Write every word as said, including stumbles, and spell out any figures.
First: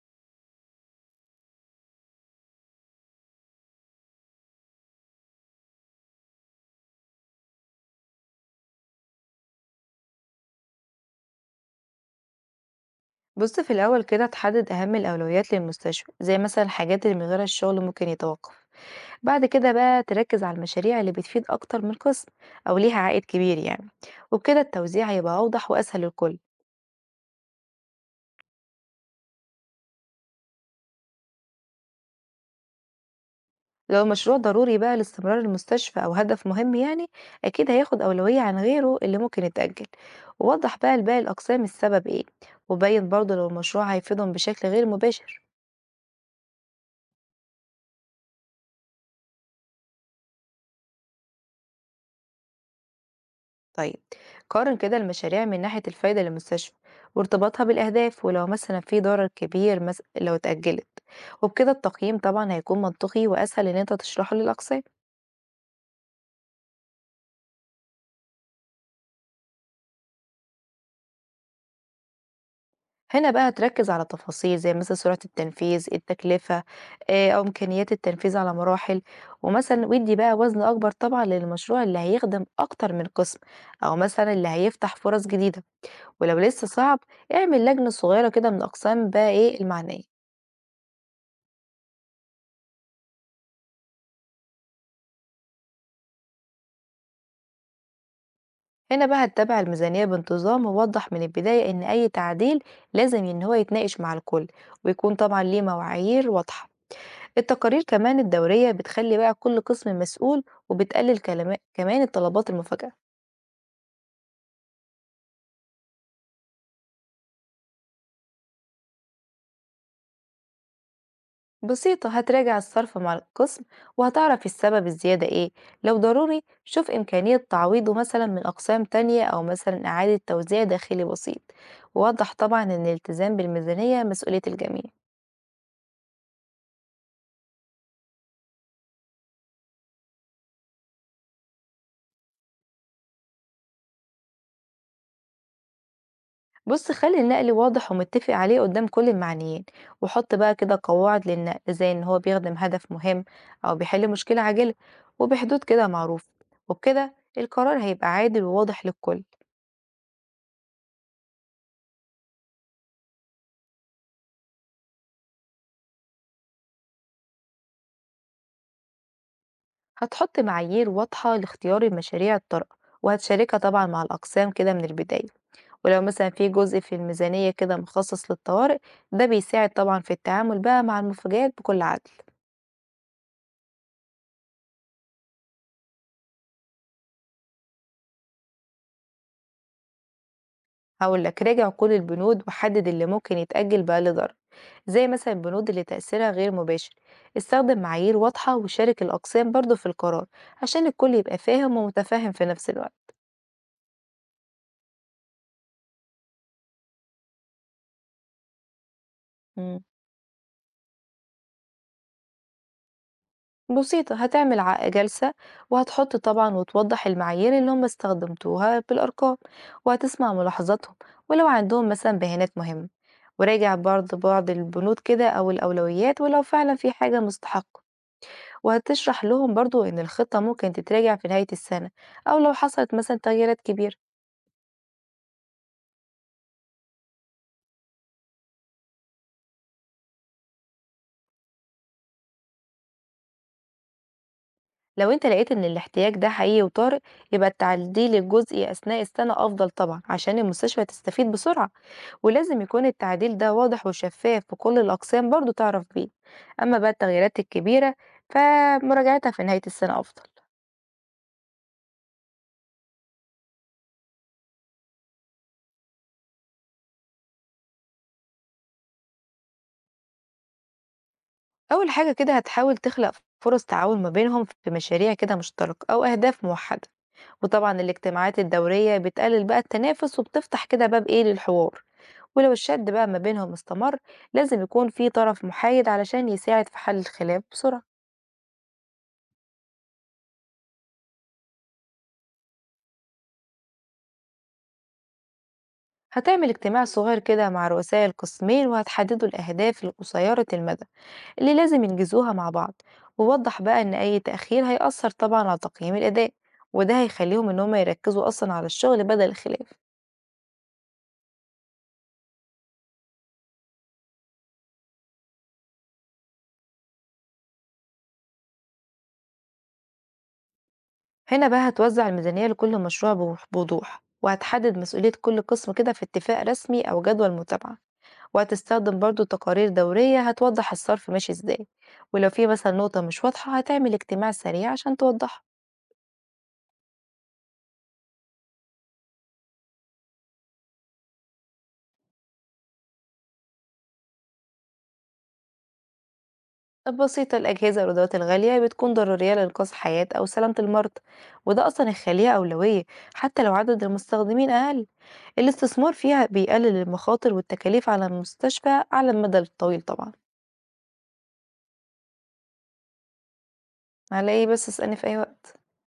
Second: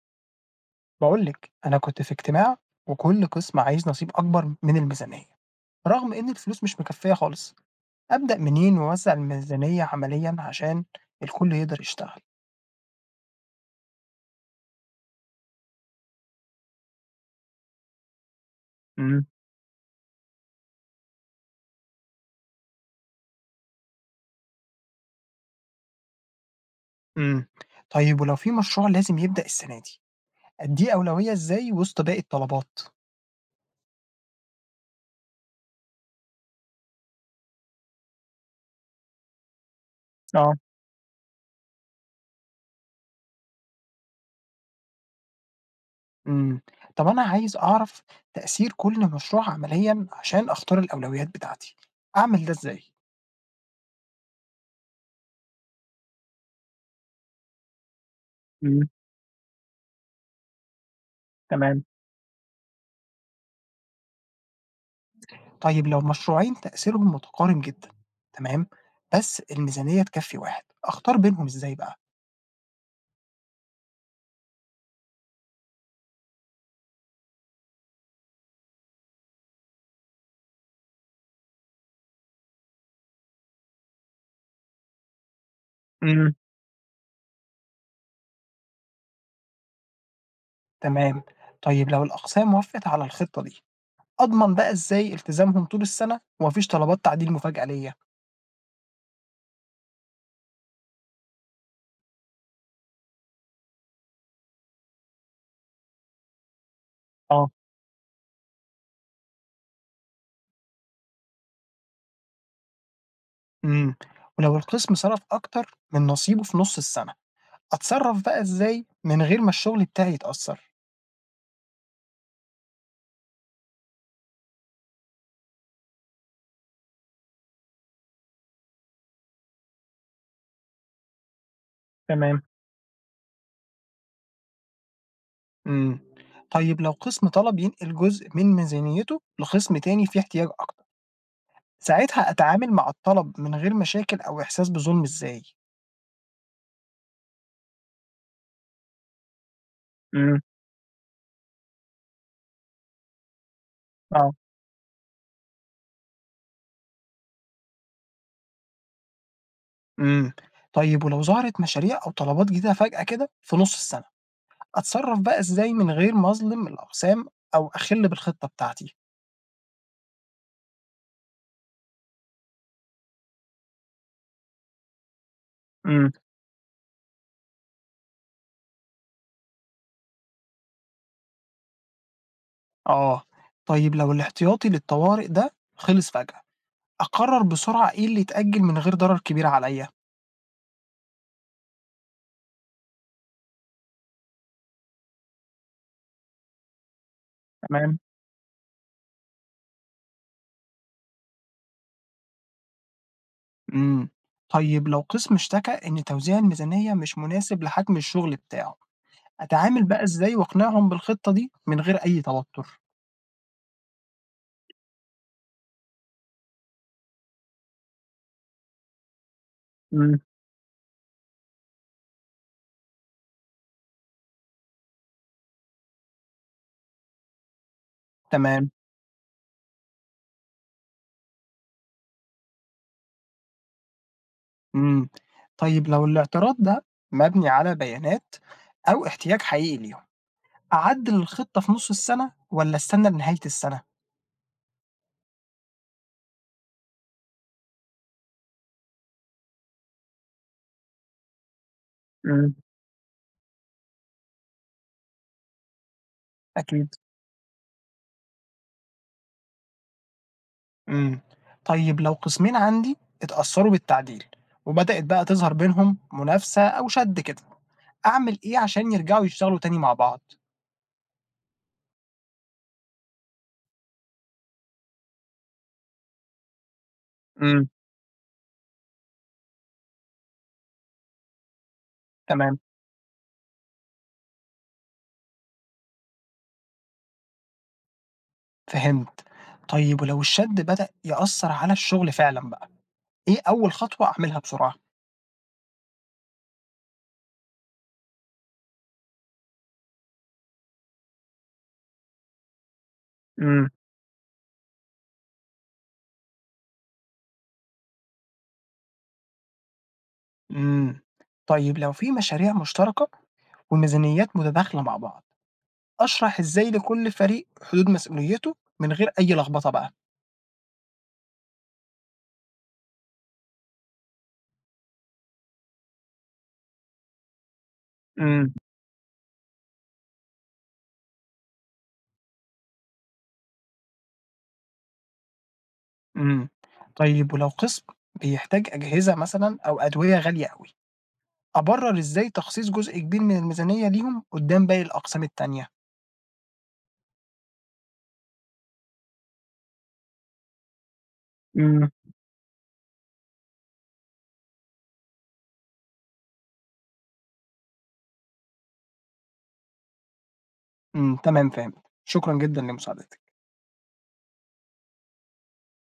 باقول لِك، أنا كنت في اجتماع وكل قسم عايز نصيب أكبر من الميزانية، رغم إن الفلوس مش مكفّية خالص، أبدأ منين وأوزّع الميزانية عمليًا عشان الكل يقدر يشتغل؟ بص، في الأول كده تحدد أهم الأولويات للمستشفى، زي مثلا الحاجات اللي من غيرها الشغل ممكن يتوقف. إمم، بعد كده بقى تركز على المشاريع اللي بتفيد أكتر من قسم أو ليها عائد كبير يعني. وبكده التوزيع هيبقى أوضح وأسهل للكل. إمم، طيب ولو في مشروع لازم يبدأ السنة دي، أدّيه أولوية إزاي وسط باقي الطلبات؟ لو المشروع ضروري بقى لاستمرار المستشفى أو هدف مهم يعني، أكيد هياخد أولوية عن غيره اللي ممكن يتأجل. آه، ووضح بقى لباقي الأقسام السبب إيه، وبين برضه لو المشروع هيفيدهم بشكل غير مباشر. إمم، طب أنا عايز أعرف تأثير كل مشروع عمليًا عشان أختار الأولويات بتاعتي، أعمل ده إزاي؟ طيب، قارن كده المشاريع من ناحية الفايدة للمستشفى وارتباطها بالأهداف، ولو مثلا إمم، في ضرر كبير مس... لو اتأجلت. وبكده تمام. التقييم طبعا هيكون منطقي وأسهل إن أنت تشرحه للأقسام. طيب لو مشروعين تأثيرهم متقارب جدًا، تمام، بس الميزانية تكفّي واحد، أختار بينهم إزاي بقى؟ هنا بقى تركز على تفاصيل زي مثلا سرعة التنفيذ، التكلفة، آه، أو إمكانيات التنفيذ على مراحل. ومثلا ويدي بقى وزن أكبر طبعا للمشروع اللي هيخدم أكتر من قسم، أو مثلا اللي هيفتح فرص جديدة. إمم. ولو لسه صعب، اعمل لجنة صغيرة كده من أقسام بقى إيه المعنية. تمام، طيب لو الأقسام وافقت على الخطة دي، أضمن بقى إزاي التزامهم طول السنة وما فيش طلبات تعديل مفاجأة ليّا؟ هنا بقى هتتابع الميزانية بانتظام، ووضح من البداية إن أي تعديل لازم إن هو يتناقش مع الكل، ويكون طبعا ليه معايير واضحة. آه. التقارير كمان الدورية بتخلي بقى كل قسم مسؤول، وبتقلل كلما- كمان الطلبات المفاجئة. إمم، ولو القسم صرف أكتر من نصيبه في نُص السنة، أتصرف بقى إزاي من غير ما الشغل بتاعي يتأثر؟ بسيطة، هتراجع الصرف مع القسم، وهتعرف السبب الزيادة إيه. لو ضروري شوف إمكانية تعويضه مثلا من أقسام تانية، أو مثلا إعادة توزيع داخلي بسيط. ووضح تمام. طبعا إن الالتزام بالميزانية مسؤولية الجميع. إمم، طيب لو قسم طلب ينقل جزء من ميزانيته لقسم تاني فيه احتياج أكتر ساعتها أتعامل مع الطلب من غير مشاكل أو إحساس بظلم إزاي؟ بص، خلي النقل واضح ومتفق عليه قدام كل المعنيين، وحط امم. بقى كده قواعد للنقل زي ان هو بيخدم هدف مهم، او بيحل آه. مشكلة عاجلة، وبحدود كده معروفة. وبكده القرار هيبقى عادل وواضح للكل. إمم، طيب ولو ظهرت مشاريع أو طلبات جديدة فجأة كده في نُص السنة، أتصرف بقى إزاي من غير ما أظلم الأقسام أو أخِل بالخطة بتاعتي؟ هتحط معايير واضحة لاختيار المشاريع الطارئة، وهتشاركها طبعا مع الأقسام كده من البداية. ولو امم. مثلا في جزء في الميزانية كده مخصص للطوارئ، ده بيساعد طبعا في التعامل بقى مع المفاجآت بكل عدل. آه، طيب لو الاحتياطي للطوارئ ده خلص فجأة، أقرر بسرعة إيه اللي يتأجل من غير ضرر كبير عليَّ؟ هقول لك، راجع كل البنود وحدد اللي ممكن يتأجل بقى لضرر، زي مثلا البنود اللي تأثيرها غير مباشر. استخدم تمام. معايير واضحة وشارك الأقسام برضو في القرار، عشان الكل يبقى فاهم ومتفاهم في نفس الوقت. إمم، طيب لو قسم اشتكى إن توزيع الميزانية مش مناسب لحجم الشغل بتاعه مم. أتعامل بقى إزاي وأقنعهم بالخطة دي من غير أي توتر؟ بسيطة، هتعمل ع- جلسة، وهتحط طبعا وتوضح المعايير اللي هم استخدمتوها بالأرقام، إمم. وهتسمع ملاحظاتهم ولو عندهم مثلا بيانات مهمة. وراجع برضه بعض البنود كده أو الأولويات، ولو فعلا في حاجة مستحقة. تمام. وهتشرح لهم برضو إن الخطة ممكن تتراجع في نهاية السنة، أو لو حصلت مثلا تغييرات كبيرة. إمم. طيب لو الاعتراض ده مبني على بيانات أو احتياج حقيقي ليهم، أعدِّل الخطة في نُص السنة والّا أستنى لنهاية السنة؟ لو انت لقيت ان الاحتياج ده حقيقي وطارئ، يبقى التعديل الجزئي اثناء السنة افضل طبعا، عشان المستشفى تستفيد بسرعة. إمم. ولازم يكون التعديل ده واضح وشفاف، وكل الاقسام برضو تعرف بيه. اما بقى أكيد. التغييرات الكبيرة، فمراجعتها في نهاية السنة افضل. إمم. طيب لو قسمين عندي اتأثّروا بالتعديل وبدأت بقى تظهر بينهم منافسة أو شَد كده، أعمل إيه عشان يرجعوا يشتغلوا تاني مع بعض؟ اول حاجة كده هتحاول تخلق فرص تعاون ما بينهم في مشاريع كده مشتركة او اهداف موحدة. إمم. وطبعا الاجتماعات الدورية بتقلل بقى التنافس، وبتفتح كده باب ايه للحوار. ولو تمام. الشد بقى ما بينهم استمر، لازم يكون في طرف محايد علشان يساعد في حل الخلاف بسرعة. فهمت. طيب ولو الشَد بدأ يأثّر على الشغل فعلًا بقى؟ إيه أول خطوة أعملها بسرعة؟ هتعمل اجتماع صغير كده مع رؤساء القسمين، وهتحددوا الأهداف القصيرة المدى اللي لازم ينجزوها مع بعض. ووضح إمم. بقى إن أي تأخير هيأثر طبعا على تقييم الأداء. وده هيخليهم إن هم يركزوا أصلا على الشغل بدل الخلاف. إمم، طيب لو في مشاريع مشتركة وميزانيات متداخلة مع بعض، أشرح إزاي لكل فريق حدود مسؤوليته من غير أي لخبطة بقى. هنا بقى هتوزع الميزانية لكل مشروع بوضوح، وهتحدد مسؤولية كل قسم كده في اتفاق رسمي أو جدول متابعة. إمم. وهتستخدم برضو تقارير دورية هتوضح الصرف ماشي ازاي، ولو في مثلا نقطة مش واضحة هتعمل اجتماع سريع عشان توضحها. إمم، طيب ولو قسم بيحتاج أجهزة مثلًا أو أدوية غالية أوي، أبرر إزاي تخصيص جزء كبير من الميزانية ليهم قدام باقي الأقسام التانية؟ البسيطة، الأجهزة والأدوات الغالية بتكون ضرورية لإنقاذ حياة أو سلامة المرضى، وده أصلا إمم. يخليها أولوية. حتى لو عدد المستخدمين أقل، الاستثمار فيها بيقلل المخاطر والتكاليف على المستشفى على المدى الطويل طبعا. إمم، تمام، فهمت، شكرًا جدًا لمساعدتك. على ايه بس، اسألني في أي وقت.